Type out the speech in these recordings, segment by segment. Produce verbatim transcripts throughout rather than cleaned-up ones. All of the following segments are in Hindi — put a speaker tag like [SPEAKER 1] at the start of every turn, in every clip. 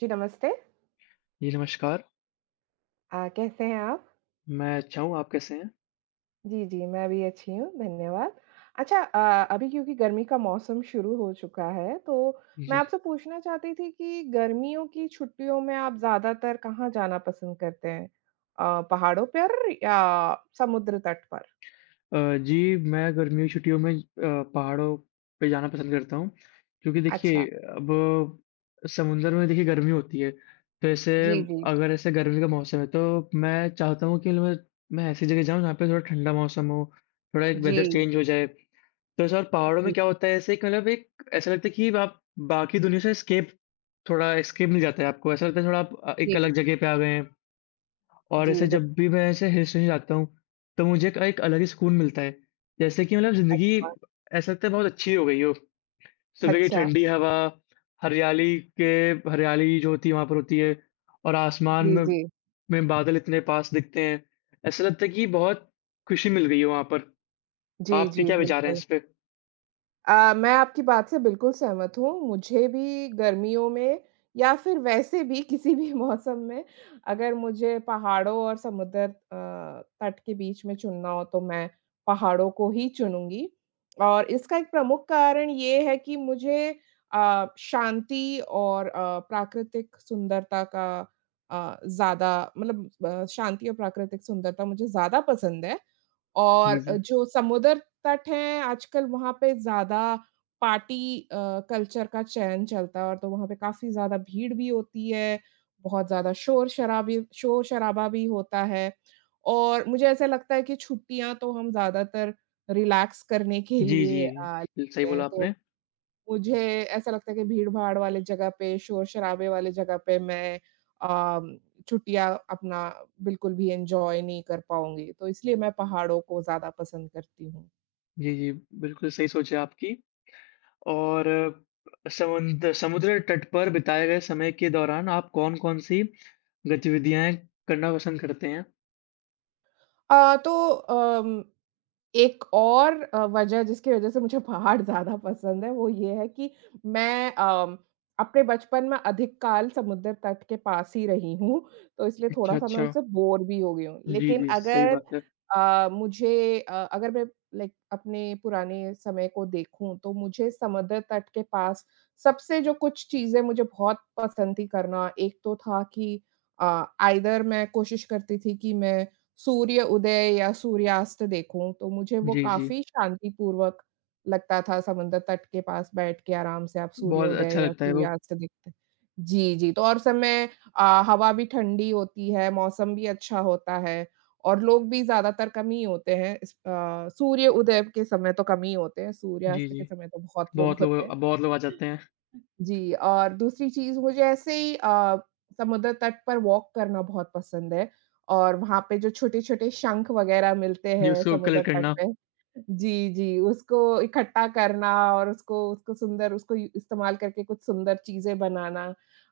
[SPEAKER 1] जी, नमस्ते।
[SPEAKER 2] जी, नमस्कार।
[SPEAKER 1] अ, कैसे हैं आप?
[SPEAKER 2] मैं अच्छा हूँ, आप कैसे हैं?
[SPEAKER 1] जी, जी, मैं भी अच्छी हूँ, धन्यवाद। अच्छा। अ, अभी क्योंकि गर्मी का मौसम शुरू हो चुका है, तो मैं
[SPEAKER 2] जी।
[SPEAKER 1] आपसे पूछना चाहती थी कि गर्मियों की छुट्टियों में आप ज़्यादातर कहाँ जाना पसंद करते हैं? अ, पहाड़ों पर या समुद्र तट पर?
[SPEAKER 2] अ, जी, मैं गर्मियों की छुट्टियों में अ, पहाड़ों पे जाना पसंद करता हूँ क्योंकि देखिए
[SPEAKER 1] अच्छा।
[SPEAKER 2] अब समुंदर में देखिए गर्मी होती है, तो ऐसे
[SPEAKER 1] जी, जी।
[SPEAKER 2] अगर ऐसे गर्मी का मौसम है तो मैं चाहता हूँ कि मैं मैं ऐसी जगह जाऊँ जहाँ पे थोड़ा ठंडा मौसम हो, थोड़ा एक
[SPEAKER 1] जी,
[SPEAKER 2] वेदर चेंज हो जाए। तो ऐसा और पहाड़ों में
[SPEAKER 1] जी,
[SPEAKER 2] क्या होता है ऐसे एक मतलब एक ऐसा लगता है कि आप बाकी दुनिया से एस्केप थोड़ा एस्केप मिल जाता है आपको। ऐसा लगता है थोड़ा आप अ, एक
[SPEAKER 1] जी,
[SPEAKER 2] अलग जगह पे आ गए हैं। और
[SPEAKER 1] जी,
[SPEAKER 2] ऐसे
[SPEAKER 1] बिल
[SPEAKER 2] जब भी मैं ऐसे हिल स्टेशन जाता हूँ, तो मुझे एक एक अलग ही सुकून मिलता है। जैसे कि मतलब ज़िंदगी
[SPEAKER 1] अच्छा।
[SPEAKER 2] ऐसा लगता है बहुत अच्छी हो गई हो। सुबह की
[SPEAKER 1] अच्छा।
[SPEAKER 2] ठंडी हवा, हरियाली के हरियाली जो होती है वहाँ पर होती है और आसमान
[SPEAKER 1] जी,
[SPEAKER 2] में
[SPEAKER 1] जी।
[SPEAKER 2] में बादल इतने पास दिखते हैं। ऐसा लगता है कि बहुत खुशी मिल गई है वहाँ पर।
[SPEAKER 1] जी,
[SPEAKER 2] आपके
[SPEAKER 1] जी,
[SPEAKER 2] क्या विचार हैं
[SPEAKER 1] बिल्कुल।
[SPEAKER 2] इस पे?
[SPEAKER 1] अ, मैं आपकी बात से बिल्कुल सहमत हूँ। मुझे भी गर्मियों में या फिर वैसे भी किसी भी मौसम में अगर मुझे पहाड़ों और समुद्र अ, तट के बीच में चुनना हो तो मैं पहाड़ों को ही चुनूँगी। और इसका एक प्रमुख कारण ये है कि मुझे अ, शांति और अ, प्राकृतिक सुंदरता का अ, ज़्यादा मतलब अ, शांति और प्राकृतिक सुंदरता मुझे ज़्यादा पसंद है। और
[SPEAKER 2] जी,
[SPEAKER 1] अ,
[SPEAKER 2] जी।
[SPEAKER 1] जो समुद्र तट हैं, आजकल वहाँ पे ज़्यादा पार्टी अ, कल्चर का चयन चलता है और तो वहाँ पे काफ़ी ज़्यादा भीड़ भी होती है, बहुत ज़्यादा शोर-शराबी शोर-शराबा भी होता है। और मुझे ऐसा लगता है कि छुट्टियाँ तो हम ज़्यादातर रिलैक्स करने के
[SPEAKER 2] जी, जी।
[SPEAKER 1] लिए अ,
[SPEAKER 2] बिल सही
[SPEAKER 1] लेते
[SPEAKER 2] बोला
[SPEAKER 1] हैं,
[SPEAKER 2] आपने।
[SPEAKER 1] तो मुझे ऐसा लगता है कि भीड़-भाड़ वाले जगह पे, शोर-शराबे वाले जगह पे मैं अम, छुट्टियाँ अपना बिल्कुल भी एन्जॉय नहीं कर पाऊँगी, तो इसलिए मैं पहाड़ों को ज़्यादा पसंद करती हूँ।
[SPEAKER 2] जी, जी। बिल्कुल सही सोच है आपकी। और समुंद समुद्र तट पर बिताए गए समय के दौरान आप कौन-कौन सी गतिविधियाँ करना पसंद करते हैं?
[SPEAKER 1] अ, तो अम, एक और अ, वजह जिसकी वजह से मुझे पहाड़ ज़्यादा पसंद है, वो ये है कि मैं अम, अपने बचपन में अधिक काल समुद्र तट के पास ही रही हूँ, तो इसलिए
[SPEAKER 2] अच्छा,
[SPEAKER 1] थोड़ा-सा मैं
[SPEAKER 2] अच्छा।
[SPEAKER 1] उससे बोर भी हो गई हूँ।
[SPEAKER 2] जी,
[SPEAKER 1] लेकिन
[SPEAKER 2] जी, सही
[SPEAKER 1] अगर
[SPEAKER 2] बात है।
[SPEAKER 1] अ, मुझे अ, अगर मैं लाइक अपने पुराने समय को देखूँ, तो मुझे समुद्र तट के पास सबसे जो कुछ चीज़ें मुझे बहुत पसंद थी करना, एक तो था कि अ, आइदर मैं कोशिश करती थी कि मैं सूर्य उदय या सूर्यास्त देखूँ, तो मुझे वो
[SPEAKER 2] जी, जी,
[SPEAKER 1] काफ़ी शांतिपूर्वक लगता था समुद्र तट के पास बैठ के आराम से आप
[SPEAKER 2] बहुत
[SPEAKER 1] सूर्योदय
[SPEAKER 2] अच्छा
[SPEAKER 1] या
[SPEAKER 2] लगता है वो।
[SPEAKER 1] सूर्यास्त देखते। जी, जी। तो और समय अ, हवा भी ठंडी होती है, मौसम भी अच्छा होता है और लोग भी ज़्यादातर कम ही होते हैं इस अ, सूर्य उदय के समय तो कम ही होते हैं,
[SPEAKER 2] जी,
[SPEAKER 1] सूर्यास्त
[SPEAKER 2] जी,
[SPEAKER 1] के समय तो बहुत लोग
[SPEAKER 2] बहुत लोग
[SPEAKER 1] होते हैं।
[SPEAKER 2] अ, बहुत लोग आ जाते हैं।
[SPEAKER 1] जी और दूसरी चीज़ मुझे ऐसे ही अ, समुद्र तट पर वॉक करना बहुत पसंद है और वहाँ पे जो छोटे-छोटे शंख वग़ैरह मिलते
[SPEAKER 2] जी,
[SPEAKER 1] हैं
[SPEAKER 2] उसको कलर
[SPEAKER 1] समुद्र तट
[SPEAKER 2] करना।
[SPEAKER 1] पे। जी, जी, उसको इकट्ठा करना और उसको उसको सुंदर उसको यू इस्तेमाल करके कुछ सुंदर चीज़ें बनाना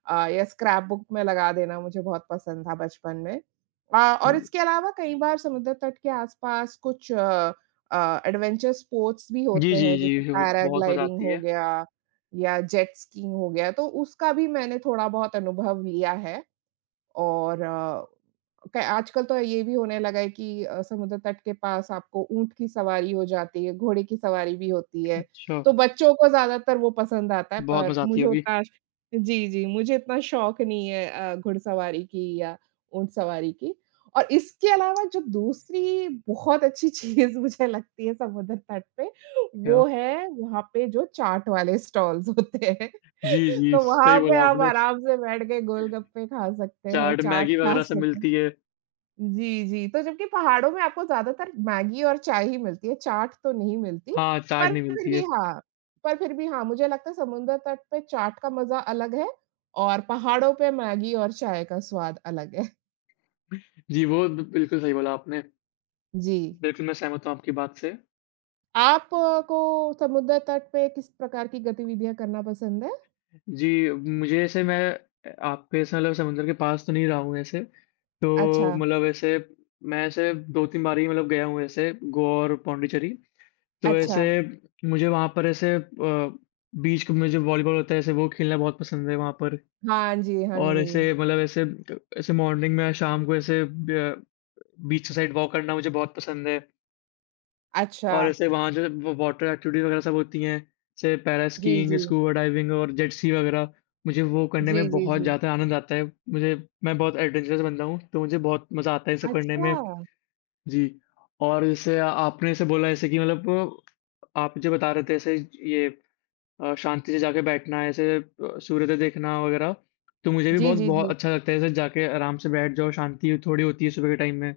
[SPEAKER 1] अ, या स्क्रैप बुक में लगा देना मुझे बहुत पसंद था बचपन में। अ, और इसके अलावा कई बार समुद्र तट के आस-पास कुछ अ, एडवेंचर स्पोर्ट्स भी
[SPEAKER 2] जी,
[SPEAKER 1] होते
[SPEAKER 2] जी,
[SPEAKER 1] हैं जैसे
[SPEAKER 2] जी, वो बहुत मज़ा
[SPEAKER 1] पैराग्लाइडिंग
[SPEAKER 2] आती
[SPEAKER 1] हो
[SPEAKER 2] है।
[SPEAKER 1] गया या जेट स्कीइंग हो गया, तो उसका भी मैंने थोड़ा-बहुत अनुभव लिया है। और अ, क आजकल तो ये भी होने लगा है कि अ, समुद्र तट के पास आपको ऊँट की सवारी हो जाती है, घोड़े की सवारी भी होती है।
[SPEAKER 2] अच्छा,
[SPEAKER 1] तो बच्चों को ज़्यादातर वो पसंद आता है,
[SPEAKER 2] बहुत
[SPEAKER 1] पर
[SPEAKER 2] मज़ा आती
[SPEAKER 1] मुझे
[SPEAKER 2] होगी,
[SPEAKER 1] उतना। जी, जी, मुझे इतना शौक नहीं है अ, घुड़सवारी की या ऊँट सवारी की। और इसके अलावा जो दूसरी बहुत अच्छी चीज़ मुझे लगती है समुद्र तट पे,
[SPEAKER 2] क्या?
[SPEAKER 1] वो है वहाँ पे जो चाट वाले स्टॉल्स होते हैं।
[SPEAKER 2] जी, जी,
[SPEAKER 1] तो
[SPEAKER 2] सही
[SPEAKER 1] वहाँ पे
[SPEAKER 2] बोला
[SPEAKER 1] आप
[SPEAKER 2] आपने।
[SPEAKER 1] आराम से बैठ के गोलगप्पे खा सकते हैं,
[SPEAKER 2] चाट,
[SPEAKER 1] चाट
[SPEAKER 2] मैगी
[SPEAKER 1] खा
[SPEAKER 2] वगैरह सब
[SPEAKER 1] सकते हैं।
[SPEAKER 2] मिलती है।
[SPEAKER 1] जी, जी। तो जबकि पहाड़ों में आपको ज़्यादातर मैगी और चाय ही मिलती है, चाट तो नहीं मिलती।
[SPEAKER 2] हाँ, चाट
[SPEAKER 1] पर
[SPEAKER 2] नहीं
[SPEAKER 1] फिर
[SPEAKER 2] मिलती है।
[SPEAKER 1] भी हाँ, पर फिर भी हाँ, मुझे लगता है समुद्र तट पे चाट का मज़ा अलग है और पहाड़ों पे मैगी और चाय का स्वाद अलग है।
[SPEAKER 2] जी, वो ब बिल्कुल सही बोला आपने।
[SPEAKER 1] जी।
[SPEAKER 2] बिल्कुल, मैं सहमत हूँ आपकी बात से।
[SPEAKER 1] आप अ, को समुद्र तट पे किस प्रकार की गतिविधियाँ करना पसंद है?
[SPEAKER 2] जी, मुझे ऐसे मैं अ, आपके ऐसे मतलब समुद्र के पास तो नहीं रहा हूँ ऐसे। तो
[SPEAKER 1] अच्छा,
[SPEAKER 2] मतलब ऐसे मैं ऐसे दो तीन बार ही मतलब गया हूँ ऐसे गोवा और पॉन्डिचेरी। तो
[SPEAKER 1] अच्छा।
[SPEAKER 2] ऐसे मुझे वहाँ पर ऐसे अ, बीच क में जो वॉलीबॉल होता है ऐसे वो खेलना बहुत पसंद है वहाँ पर।
[SPEAKER 1] हाँ जी, हाँ
[SPEAKER 2] और ऐसे
[SPEAKER 1] जी।
[SPEAKER 2] मतलब ऐसे क ऐसे मॉर्निंग में या शाम को ऐसे ब बीच साइड वॉक करना मुझे बहुत पसंद है।
[SPEAKER 1] अच्छा।
[SPEAKER 2] और ऐसे वहाँ जो है व वॉटर एक्टिविटीज़ वगैरह सब होती हैं, जैसे
[SPEAKER 1] जी,
[SPEAKER 2] पैरास्कीइंग,
[SPEAKER 1] जी।
[SPEAKER 2] स्कूबा डाइविंग और जेट स्की वगैरह, मुझे वो करने में
[SPEAKER 1] जी, जी,
[SPEAKER 2] बहुत
[SPEAKER 1] जी।
[SPEAKER 2] ज़्यादा आनंद आता है। मुझे मैं बहुत एडवेंचरस बंदा हूँ, तो मुझे बहुत मज़ा आता है ये सब करने
[SPEAKER 1] अच्छा।
[SPEAKER 2] में। जी, और जैसे आ- आपने जैसे बोला जैसे कि मतलब आप जो बता रहे थे ऐसे ये अ, शांति से जाके बैठना, ऐसे अ, सूर्योदय देखना वगैरह, तो मुझे भी
[SPEAKER 1] जी,
[SPEAKER 2] बहुत
[SPEAKER 1] जी,
[SPEAKER 2] बहुत
[SPEAKER 1] जी।
[SPEAKER 2] अच्छा लगता है, ऐसे जाके आराम से बैठ जाओ, शांति थोड़ी होती है सुबह के टाइम में।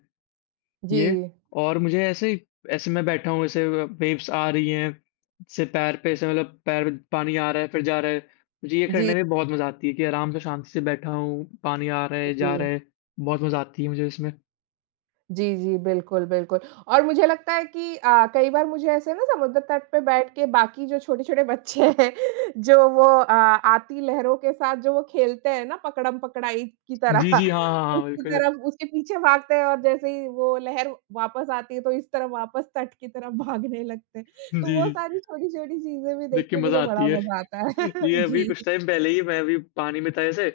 [SPEAKER 2] ये
[SPEAKER 1] जी।
[SPEAKER 2] और मुझे ऐसे ही ऐसे मैं बैठा हूँ ऐसे वेव्स आ रही हैं, से पैर पे ऐसे मतलब पैर में पानी आ रहा है फिर जा रहा है। मुझे ये करने
[SPEAKER 1] जी,
[SPEAKER 2] में बहुत मज़ा आती है कि आराम से शांति से बैठा हूँ, पानी आ रहा है, जा रहा
[SPEAKER 1] जी।
[SPEAKER 2] है, बहुत मज़ा आती है मुझे इसमें।
[SPEAKER 1] जी, जी, बिल्कुल, बिल्कुल। और मुझे लगता है कि अ, कई बार मुझे ऐसे ना समुद्र तट पे बैठ के बाकी जो छोटे-छोटे बच्चे हैं, जो वो अ, आती लहरों के साथ जो वो खेलते हैं ना पकड़म-पकड़ाई की तरह,
[SPEAKER 2] जी, जी, हाँ, हाँ, हाँ,
[SPEAKER 1] उसकी
[SPEAKER 2] बिल्कुल।
[SPEAKER 1] तरफ उसके पीछे भागते हैं और जैसे ही वो लहर वापस आती है, तो इस तरह वापस तट की तरफ भागने लगते हैं।
[SPEAKER 2] जी,
[SPEAKER 1] तो वो
[SPEAKER 2] जी,
[SPEAKER 1] सारी छोटी-छोटी चीज़ें भी देख
[SPEAKER 2] देख के
[SPEAKER 1] के मुझे
[SPEAKER 2] मज़ा आती
[SPEAKER 1] बड़ा मज़ा आता है।
[SPEAKER 2] है। ये अभी कुछ
[SPEAKER 1] जी।
[SPEAKER 2] टाइम पहले ही मैं अभी पानी में था ऐसे,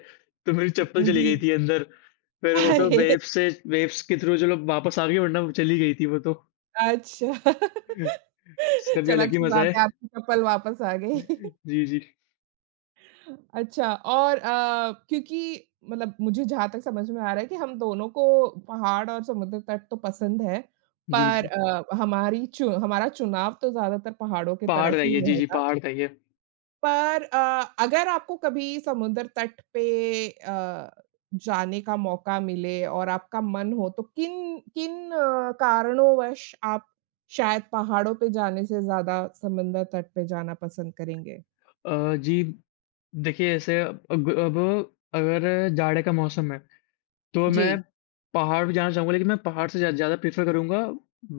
[SPEAKER 2] तो मेरी चप्पल चली
[SPEAKER 1] जी।
[SPEAKER 2] गई थी अंदर। फिर वो तो
[SPEAKER 1] अरे!
[SPEAKER 2] वेव्स से वेव्स के थ्रू चलो वापस आ गई वरना वो चली गई थी वो तो।
[SPEAKER 1] अच्छा।
[SPEAKER 2] उसका भी
[SPEAKER 1] चलो
[SPEAKER 2] अलग ही
[SPEAKER 1] अच्छी
[SPEAKER 2] मज़ा
[SPEAKER 1] बात है
[SPEAKER 2] है।
[SPEAKER 1] आपकी चप्पल वापस आ गई।
[SPEAKER 2] जी, जी।
[SPEAKER 1] अच्छा। और अ, क्योंकि मतलब मुझे जहाँ तक समझ में आ रहा है कि हम दोनों को पहाड़ और समुद्र तट तो पसंद है,
[SPEAKER 2] जी,
[SPEAKER 1] पर
[SPEAKER 2] जी।
[SPEAKER 1] अ, हमारी चु हमारा चुनाव तो ज़्यादातर पहाड़ों की
[SPEAKER 2] पहाड़
[SPEAKER 1] तरफ
[SPEAKER 2] रही
[SPEAKER 1] ही
[SPEAKER 2] है। जी, जी,
[SPEAKER 1] रहेगा।
[SPEAKER 2] पहाड़ रही है।
[SPEAKER 1] पर अ, अगर आपको कभी समुद्र तट पे अ, जाने का मौका मिले और आपका मन हो तो किन किन अ, कारणोंवश आप शायद पहाड़ों पे जाने से ज़्यादा समुद्र तट पे जाना पसंद करेंगे?
[SPEAKER 2] अ, जी, देखिए ऐसे अब अब अगर जाड़े का मौसम है, तो मैं
[SPEAKER 1] जी।
[SPEAKER 2] पहाड़ भी जाना चाहूँगा, लेकिन मैं पहाड़ से ज़्या ज़्यादा प्रेफ़र करूँगा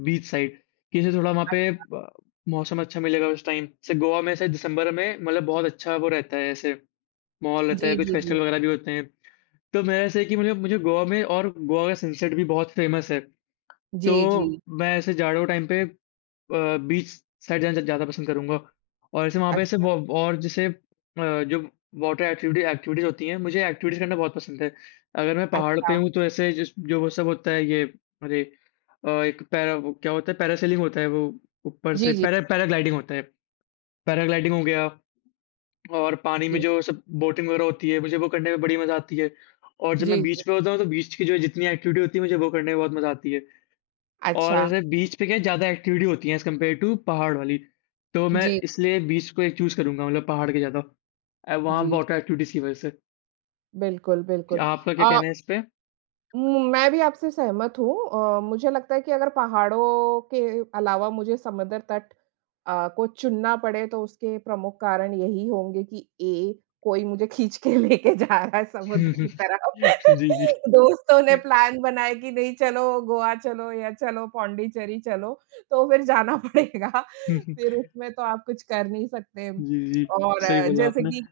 [SPEAKER 2] बीच साइड, कि जैसे थोड़ा वहाँ पे
[SPEAKER 1] अच्छा।
[SPEAKER 2] ब मौसम अच्छा मिलेगा उस टाइम। जैसे गोवा में ऐसे दिसंबर में मतलब बहुत अच्छा वो रहता है ऐसे, माहौल रहता है,
[SPEAKER 1] जी,
[SPEAKER 2] कुछ
[SPEAKER 1] जी, जी।
[SPEAKER 2] फेस्टिवल वगैरह भी होते हैं। तो मेरा ऐसा है कि मुझे मुझे गोवा में और गोवा का सनसेट भी बहुत फ़ेमस है।
[SPEAKER 1] जी, जी।
[SPEAKER 2] तो मैं ऐसे जाड़ों के टाइम पे अ, बीच साइड जाना ज़्यादा पसंद करूँगा। और ऐसे वहाँ पे ऐसे
[SPEAKER 1] अच्छा,
[SPEAKER 2] वो और जैसे अ, जो वाटर एक्टिविटी एक्टिविटीज़ होती हैं, मुझे एक्टिविटीज़ करना बहुत पसंद है। अगर मैं पहाड़ पे
[SPEAKER 1] अच्छा।
[SPEAKER 2] हूँ तो ऐसे जिस जो वो सब होता है ये अरे अ, एक पैरा वो क्या होता है पैरासेलिंग होता है वो ऊपर से
[SPEAKER 1] जी, जी,
[SPEAKER 2] पैरा पैराग्लाइडिंग होता है। पैराग्लाइडिंग हो गया और पानी में
[SPEAKER 1] जी।
[SPEAKER 2] जो सब बोटिंग वगैरह होती है, मुझे वो करने में बड़ी मज़ा आती है। और जब मैं
[SPEAKER 1] जी,
[SPEAKER 2] बीच
[SPEAKER 1] जी।
[SPEAKER 2] पे होता हूँ तो बीच की जो जितनी एक्टिविटी होती है मुझे वो करने में बहुत मज़ा आती है। और
[SPEAKER 1] अच्छा।
[SPEAKER 2] ऐसे बीच पे क्या ज़्यादा एक्टिविटी होती है एज़ कम्पेयर टू पहाड़ वाली। तो मैं
[SPEAKER 1] जी,
[SPEAKER 2] इसलिए बीच को एक चूज़ करूँगा मतलब पहाड़ के ज़्यादा। अ, वहाँ
[SPEAKER 1] जी,
[SPEAKER 2] वाटर
[SPEAKER 1] जी।
[SPEAKER 2] एक्टिविटीज़ की वज़ह से।
[SPEAKER 1] बिल्कुल, बिल्कुल।
[SPEAKER 2] आपका क्या
[SPEAKER 1] अ
[SPEAKER 2] कहना है इस पे?
[SPEAKER 1] उम, मैं भी आपसे सहमत हूँ। अ, मुझे लगता है कि अगर पहाड़ों के अलावा मुझे समुद्र तट अ, को चुनना पड़े तो उसके प्रमुख कारण यही होंगे कि ए कोई मुझे खींच के लेके जा रहा है समुद्र की तरफ।
[SPEAKER 2] जी, जी।
[SPEAKER 1] दोस्तों ने प्लान बनाया कि नहीं चलो गोवा चलो या चलो पौंडीचेरी चलो, तो फिर जाना पड़ेगा। फिर उसमें तो आप कुछ कर नहीं सकते।
[SPEAKER 2] जी, जी।
[SPEAKER 1] और
[SPEAKER 2] सही
[SPEAKER 1] अ,
[SPEAKER 2] बोला
[SPEAKER 1] जैसे
[SPEAKER 2] आपने।
[SPEAKER 1] कि,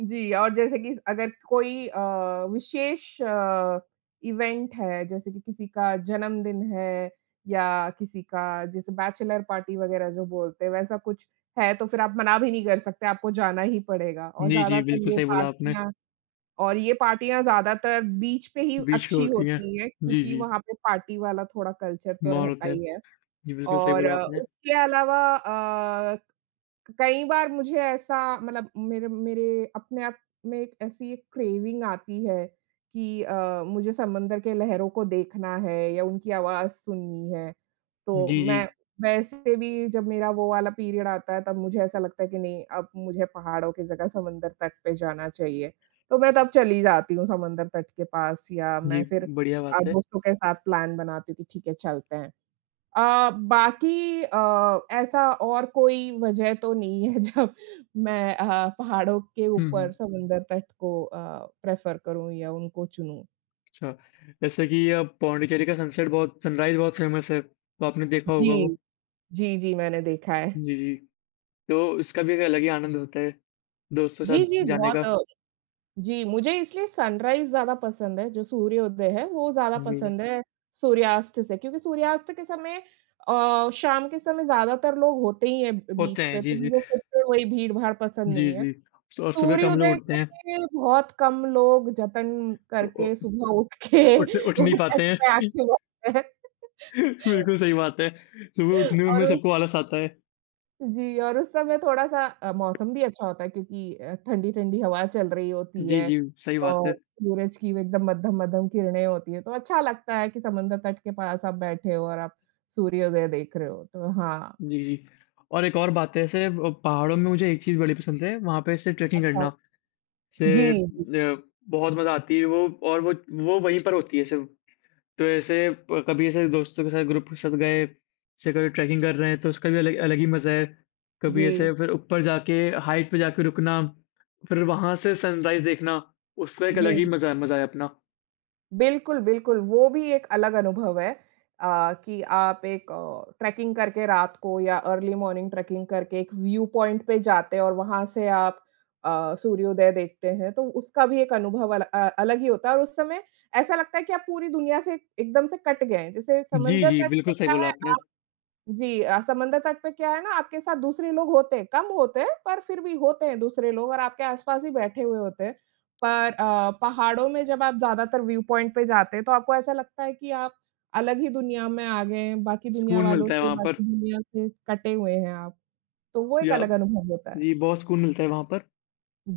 [SPEAKER 1] जी, और जैसे कि अगर कोई अ, विशेष अ, इवेंट है, जैसे कि किसी का जन्मदिन है या किसी का जैसे बैचलर पार्टी वगैरह जो बोलते हैं, वैसा कुछ है, तो फिर आप मना भी नहीं कर सकते, आपको जाना ही पड़ेगा और
[SPEAKER 2] जी, जी,
[SPEAKER 1] ज़्यादातर
[SPEAKER 2] बिल्कुल
[SPEAKER 1] ये
[SPEAKER 2] सही बोला आपने।
[SPEAKER 1] पार्टियाँ और ये पार्टियाँ ज़्यादातर बीच पे ही
[SPEAKER 2] बीच पे
[SPEAKER 1] अच्छी
[SPEAKER 2] होती हैं।
[SPEAKER 1] होती हैं
[SPEAKER 2] जी,
[SPEAKER 1] क्योंकि
[SPEAKER 2] जी।
[SPEAKER 1] वहाँ पे पार्टी वाला थोड़ा कल्चर तो
[SPEAKER 2] माहौल
[SPEAKER 1] रहता
[SPEAKER 2] होता है।
[SPEAKER 1] ही है।
[SPEAKER 2] जी, बिल्कुल सही
[SPEAKER 1] और
[SPEAKER 2] बोला
[SPEAKER 1] अ,
[SPEAKER 2] आपने।
[SPEAKER 1] उसके अलावा अ कई बार मुझे ऐसा मतलब मेरे मेरे अपने आप में एक ऐसी एक क्रेविंग आती है कि अ, मुझे समंदर के लहरों को देखना है या उनकी आवाज़ सुननी है। तो
[SPEAKER 2] जी, जी।
[SPEAKER 1] मैं वैसे भी जब मेरा वो वाला पीरियड आता है तब मुझे ऐसा लगता है कि नहीं अब मुझे पहाड़ों की जगह समंदर तट पे जाना चाहिए। तो मैं तब चली जाती हूँ समंदर तट के पास या
[SPEAKER 2] जी,
[SPEAKER 1] मैं फिर
[SPEAKER 2] बढ़िया
[SPEAKER 1] अ,
[SPEAKER 2] बात है।
[SPEAKER 1] दोस्तों के साथ प्लान बनाती हूँ कि ठीक है चलते हैं। अ, बाकी अ, ऐसा और कोई वजह तो नहीं है जब मैं अ, पहाड़ों के
[SPEAKER 2] हुँ, हुँ।
[SPEAKER 1] ऊपर समुंदर तट को अ, प्रेफ़र करूँ या उनको चुनूँ।
[SPEAKER 2] अच्छा, जैसे कि अ, पौंडीचेरी का सनसेट बहुत सनराइज़ बहुत फ़ेमस है, तो आपने देखा होगा
[SPEAKER 1] जी,
[SPEAKER 2] वो?
[SPEAKER 1] जी, जी, मैंने देखा है।
[SPEAKER 2] जी, जी। तो इसका भी एक अलग ही आनंद होता है, दोस्तों के
[SPEAKER 1] जी, जी,
[SPEAKER 2] साथ जाने
[SPEAKER 1] बहुत
[SPEAKER 2] का।
[SPEAKER 1] अ, जी, मुझे इसलिए सनराइज़ ज़्यादा पसंद है, जो सूर्योदय है, वो ज़्यादा
[SPEAKER 2] जी, जी।
[SPEAKER 1] पसंद है सूर्यास्त से। क्योंकि सूर्यास्त के समय अ, शाम के समय ज़्यादातर लोग होते ही हैं ब
[SPEAKER 2] होते
[SPEAKER 1] बीच
[SPEAKER 2] हैं,
[SPEAKER 1] पे, तो
[SPEAKER 2] जी, जी।
[SPEAKER 1] मुझे फिर से वही भीड़-भाड़ पसंद
[SPEAKER 2] जी,
[SPEAKER 1] नहीं है।
[SPEAKER 2] जी। सु- और सुबह कम लोग
[SPEAKER 1] सूर्योदय
[SPEAKER 2] उठते
[SPEAKER 1] के
[SPEAKER 2] हैं।
[SPEAKER 1] लिए बहुत कम लोग जतन
[SPEAKER 2] उ उ
[SPEAKER 1] करके सुबह उठ के
[SPEAKER 2] उठ उठ
[SPEAKER 1] वो
[SPEAKER 2] नहीं
[SPEAKER 1] छत
[SPEAKER 2] पाते
[SPEAKER 1] पे
[SPEAKER 2] हैं।
[SPEAKER 1] आके बैठते हैं
[SPEAKER 2] बिल्कुल सही बात है। सुबह उठने में
[SPEAKER 1] और उस,
[SPEAKER 2] सबको आलस आता है।
[SPEAKER 1] जी, और उस समय थोड़ा-सा अ, मौसम भी अच्छा होता है क्योंकि अ, ठंडी-ठंडी हवा चल रही होती
[SPEAKER 2] जी,
[SPEAKER 1] है
[SPEAKER 2] जी, सही बात है।
[SPEAKER 1] और सूरज की एकदम मद्धम-मद्धम किरणें होती हैं, तो अच्छा लगता है कि समंदर तट के पास आप बैठे हो और आप सूर्योदय देख रहे हो, तो हाँ,
[SPEAKER 2] जी, जी। और एक और बात है ऐसे अ, पहाड़ों में मुझे एक चीज़ बड़ी पसंद है, वहाँ पे ऐसे ट्रैकिंग
[SPEAKER 1] अच्छा।
[SPEAKER 2] करना,
[SPEAKER 1] जी,
[SPEAKER 2] जैसे
[SPEAKER 1] जी,
[SPEAKER 2] अ, बहुत मज़ा आती है वो और वो वो वहीं पर होती है सिर्फ़। तो ऐसे प कभी ऐसे दोस्तों के साथ ग्रुप के साथ गए, जैसे कभी ट्रैकिंग कर रहे हैं तो उसका भी अलग अलग ही मज़ा है। कभी ऐसे
[SPEAKER 1] जी,
[SPEAKER 2] फिर ऊपर जाके हाइट पे जाके रुकना, फिर वहाँ से सनराइज़ देखना, उसका एक अलग
[SPEAKER 1] जी।
[SPEAKER 2] ही मज़ा मज़ा है अपना।
[SPEAKER 1] बिल्कुल, बिल्कुल, वो भी एक अलग अनुभव है अ, कि आप एक अ, ट्रैकिंग करके रात को या अर्ली मॉर्निंग ट्रैकिंग करके एक व्यू पॉइंट पे जाते हैं और वहाँ से आप अ, सूर्योदय देखते हैं, तो उसका भी एक अनुभव अल अ, अलग ही होता है और उस समय ऐसा लगता है कि आप पूरी दुनिया से एकदम से कट गए हैं। जैसे
[SPEAKER 2] जी,
[SPEAKER 1] समुद्र
[SPEAKER 2] जी,
[SPEAKER 1] तट का
[SPEAKER 2] बिल्कुल सही
[SPEAKER 1] क्या
[SPEAKER 2] बोला
[SPEAKER 1] है
[SPEAKER 2] आपने।
[SPEAKER 1] आप जी अ, समंदर तट पे क्या है ना आपके साथ दूसरे लोग होते हैं, कम होते हैं पर फिर भी होते हैं दूसरे लोग और आपके आस-पास ही बैठे हुए होते हैं। पर अ, पहाड़ों में जब आप ज़्यादातर व्यू पॉइंट पे जाते हैं तो आपको ऐसा लगता है कि आप अलग ही दुनिया में आ गए हैं, बाकी दुनिया
[SPEAKER 2] सुकून
[SPEAKER 1] वालों
[SPEAKER 2] मिलता है
[SPEAKER 1] से,
[SPEAKER 2] वहाँ पर
[SPEAKER 1] बाकी दुनिया से कटे हुए हैं आप। तो वो एक
[SPEAKER 2] या
[SPEAKER 1] अलग अनुभव होता है।
[SPEAKER 2] जी, बहुत सुकून मिलता है वहाँ पर।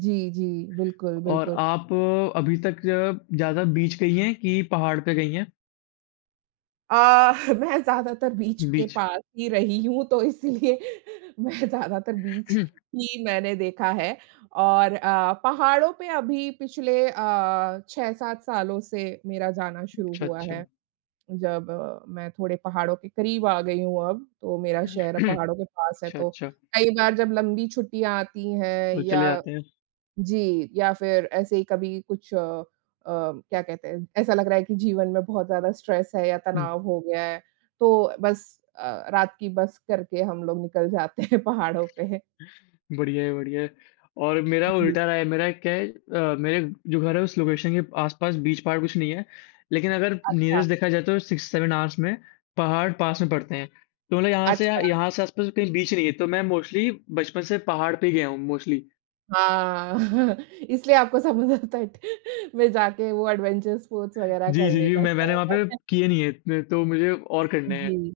[SPEAKER 1] जी, जी। बिल्कुल,
[SPEAKER 2] और
[SPEAKER 1] बिल्कुल।
[SPEAKER 2] आप अ, अभी तक ज़्यादा बीच गई हैं कि पहाड़ पे गई हैं?
[SPEAKER 1] अ, मैं ज़्यादातर बीच के
[SPEAKER 2] बीच।
[SPEAKER 1] पास ही रही हूँ, तो इसलिए मैं ज़्यादातर बीच ही मैंने देखा है और अ, पहाड़ों पे अभी पिछले अ, छह सात सालों से मेरा जाना शुरू
[SPEAKER 2] अच्छा,
[SPEAKER 1] हुआ
[SPEAKER 2] अच्छा।
[SPEAKER 1] है। जब आ, मैं थोड़े पहाड़ों के करीब आ गई हूँ अब, तो मेरा शहर पहाड़ों के
[SPEAKER 2] अच्छा,
[SPEAKER 1] पास है, तो
[SPEAKER 2] अच्छा।
[SPEAKER 1] कई बार जब लंबी छुट्टियाँ आती हैं
[SPEAKER 2] तो चले
[SPEAKER 1] या,
[SPEAKER 2] जाते हैं।
[SPEAKER 1] जी, या फिर ऐसे ही कभी कुछ अ अ, क्या कहते हैं, ऐसा लग रहा है कि जीवन में बहुत ज़्यादा स्ट्रेस है या
[SPEAKER 2] हुँ।
[SPEAKER 1] तनाव हो गया है, तो बस अ, रात की बस करके हम लोग निकल जाते हैं पहाड़ों पे।
[SPEAKER 2] बढ़िया है, बढ़िया है। और मेरा
[SPEAKER 1] जी,
[SPEAKER 2] उल्टा रहा है, मेरा क्या है अ, मेरे जो घर है उस लोकेशन के आस-पास बीच पहाड़ कुछ नहीं है, लेकिन अगर
[SPEAKER 1] अच्छा,
[SPEAKER 2] नियरेस्ट देखा जाए तो सिक्स सेवन आवर्स में पहाड़ पास में पड़ते हैं। तो मतलब यहाँ से
[SPEAKER 1] अच्छा,
[SPEAKER 2] यहाँ से आस-पास कहीं बीच नहीं है, तो मैं मोस्टली बचपन से पहाड़ पे ही गया हूँ मोस्टली।
[SPEAKER 1] हाँ। इसलिए आपको समुद्र तट में जाके वो एडवेंचर स्पोर्ट्स वगैरह
[SPEAKER 2] जी, जी,
[SPEAKER 1] करने
[SPEAKER 2] जी,
[SPEAKER 1] का
[SPEAKER 2] मैं मैंने वहाँ
[SPEAKER 1] शौक
[SPEAKER 2] पे
[SPEAKER 1] है।
[SPEAKER 2] किए नहीं है, तो मुझे और करने हैं।
[SPEAKER 1] जी।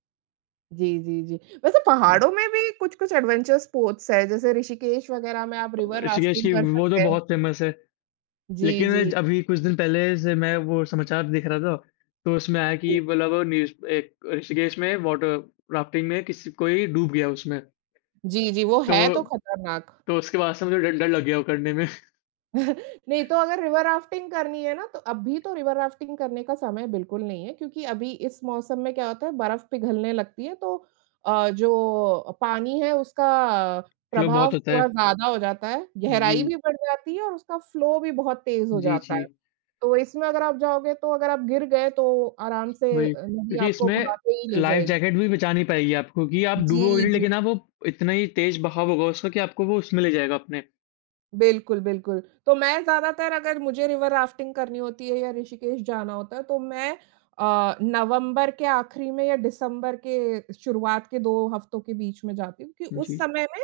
[SPEAKER 1] जी, जी, जी। वैसे पहाड़ों में भी कुछ-कुछ एडवेंचर स्पोर्ट्स है, जैसे ऋषिकेश वगैरह में आप रिवर
[SPEAKER 2] ऋषिकेश
[SPEAKER 1] राफ्टिंग
[SPEAKER 2] की
[SPEAKER 1] कर
[SPEAKER 2] वो तो
[SPEAKER 1] सकते हैं।
[SPEAKER 2] बहुत फेमस है।
[SPEAKER 1] जी, जी,
[SPEAKER 2] लेकिन अभी कुछ दिन पहले से मैं वो समाचार देख रहा था, तो उसमें आया कि
[SPEAKER 1] जी।
[SPEAKER 2] मतलब न्यूज़ एक ऋषिकेश में वाटर राफ्टिंग में किसी कोई डूब गया उसमें।
[SPEAKER 1] जी, जी, वो
[SPEAKER 2] तो
[SPEAKER 1] है तो खतरनाक।
[SPEAKER 2] तो उसके बाद से मुझे डर डर लग गया वो करने में।
[SPEAKER 1] नहीं तो अगर रिवर राफ्टिंग करनी है ना तो अभी तो रिवर राफ्टिंग करने का समय बिल्कुल नहीं है क्योंकि अभी इस मौसम में क्या होता है बर्फ पिघलने लगती है तो अ, जो पानी है उसका
[SPEAKER 2] चलो बहुत
[SPEAKER 1] प्रभाव
[SPEAKER 2] होता है।
[SPEAKER 1] थोड़ा ज़्यादा हो जाता है, गहराई
[SPEAKER 2] जी,
[SPEAKER 1] भी बढ़ जाती है और उसका फ्लो भी बहुत तेज़ हो
[SPEAKER 2] जी,
[SPEAKER 1] जाता
[SPEAKER 2] जी।
[SPEAKER 1] है। तो इसमें अगर आप जाओगे तो अगर आप गिर गए तो आराम से अ,
[SPEAKER 2] वही,
[SPEAKER 1] नदी
[SPEAKER 2] क्योंकि
[SPEAKER 1] आपको बहा
[SPEAKER 2] इसमें
[SPEAKER 1] के ही ले
[SPEAKER 2] लाइफ़
[SPEAKER 1] जाएगी।
[SPEAKER 2] जैकेट भी बचा नहीं पाएगी आपको कि आप डूबोगे
[SPEAKER 1] जी,
[SPEAKER 2] नहीं
[SPEAKER 1] जी।
[SPEAKER 2] लेकिन आप वो इतना ही तेज़ बहाव होगा उसका कि आपको वो उसमें ले जाएगा अपने।
[SPEAKER 1] बिल्कुल, बिल्कुल। तो मैं ज़्यादातर अगर मुझे रिवर राफ्टिंग करनी होती है या ऋषिकेश जाना होता है, तो मैं अ, नवंबर के आखिरी में या दिसंबर के शुरुआत के दो हफ्तों के बीच में जाती हूँ, क्योंकि उस
[SPEAKER 2] जी।
[SPEAKER 1] समय में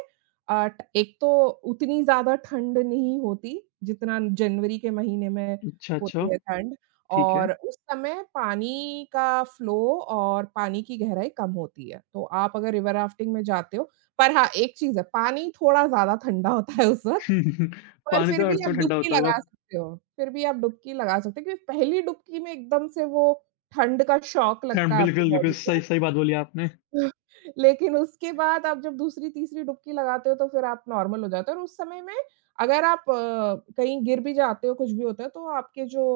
[SPEAKER 1] अ, ट एक तो उतनी ज़्यादा ठंड नहीं होती, जितना जनवरी के महीने में
[SPEAKER 2] अच्छा, अच्छा।
[SPEAKER 1] होती है ठंड
[SPEAKER 2] ठीक है।
[SPEAKER 1] और उस समय पानी का फ़्लो और पानी की गहराई कम होती है। तो आप अगर रिवर राफ्टिंग में जाते हो पर हाँ, एक चीज़ है, पानी थोड़ा ज़्यादा ठंडा होता है उस वक़्त। पर
[SPEAKER 2] पानी
[SPEAKER 1] फिर
[SPEAKER 2] तो
[SPEAKER 1] भी
[SPEAKER 2] हर
[SPEAKER 1] आप
[SPEAKER 2] समय ठंडा
[SPEAKER 1] डुबकी
[SPEAKER 2] होता
[SPEAKER 1] लगा
[SPEAKER 2] होगा।
[SPEAKER 1] सकते हो, फिर भी आप डुबकी लगा सकते हो क्योंकि पहली डुबकी में एकदम से वो ठंड का शॉक
[SPEAKER 2] हाँ,
[SPEAKER 1] लगता है आपकी
[SPEAKER 2] बिल्कुल, बिल्कुल
[SPEAKER 1] बॉडी
[SPEAKER 2] सही
[SPEAKER 1] को।
[SPEAKER 2] सही बात बोली आपने।
[SPEAKER 1] लेकिन उसके बाद आप जब दूसरी-तीसरी डुबकी लगाते हो तो फिर आप नॉर्मल हो जाते हो और उस समय में अगर आप अ, कहीं गिर भी जाते हो, कुछ भी होता है तो आपके जो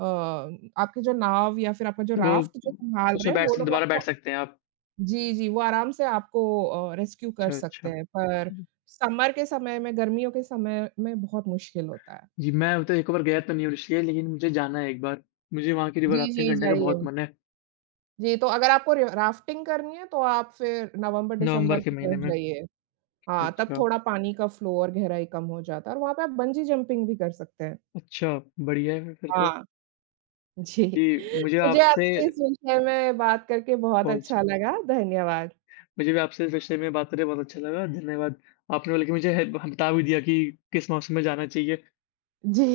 [SPEAKER 1] अ, आपके जो नाव या फिर आपका जो
[SPEAKER 2] तो वो
[SPEAKER 1] राफ्ट जो सँभाल
[SPEAKER 2] उसमें
[SPEAKER 1] रहे हैं वो
[SPEAKER 2] बैठ
[SPEAKER 1] लोग
[SPEAKER 2] दोबारा बैठ
[SPEAKER 1] आपको,
[SPEAKER 2] सकते हैं आप।
[SPEAKER 1] जी, जी, वो आराम से आपको अ, रेस्क्यू कर
[SPEAKER 2] अच्छा, अच्छा।
[SPEAKER 1] सकते हैं। पर
[SPEAKER 2] हुँ।
[SPEAKER 1] समर के समय में, गर्मियों के समय में बहुत मुश्किल होता है।
[SPEAKER 2] जी, मैं उधर एक बार गया तो नहीं हूँ ऋषिकेश लेकिन मुझे जाना है एक बार। मुझे वहाँ की रिवर
[SPEAKER 1] जी,
[SPEAKER 2] राफ्टिंग
[SPEAKER 1] जी,
[SPEAKER 2] करने का बहुत
[SPEAKER 1] जाइए।
[SPEAKER 2] मन है,
[SPEAKER 1] जी, तो अगर आपको रि राफ्टिंग करनी है तो आप फिर
[SPEAKER 2] नवंबर
[SPEAKER 1] नवंबर-दिसंबर
[SPEAKER 2] के
[SPEAKER 1] की
[SPEAKER 2] महीने
[SPEAKER 1] तरफ
[SPEAKER 2] में।
[SPEAKER 1] जाइए।
[SPEAKER 2] अच्छा,
[SPEAKER 1] हाँ, तब
[SPEAKER 2] अच्छा।
[SPEAKER 1] थोड़ा पानी का फ्लो और गहराई कम हो जाता है और वहाँ पे आप बंजी जंपिंग भी कर सकते हैं।
[SPEAKER 2] अच्छा, बढ़िया है फिर तो।
[SPEAKER 1] हाँ, जी।
[SPEAKER 2] जी, मुझे
[SPEAKER 1] मुझे
[SPEAKER 2] आपसे
[SPEAKER 1] आपसे इस विषय में बात करके बहुत
[SPEAKER 2] बहुत अच्छा
[SPEAKER 1] अच्छा लगा। धन्यवाद।
[SPEAKER 2] मुझे भी आपसे इस विषय में बात करके बहुत अच्छा लगा, धन्यवाद। आपने बल्कि मुझे है बता भी दिया कि किस मौसम में जाना चाहिए।
[SPEAKER 1] जी।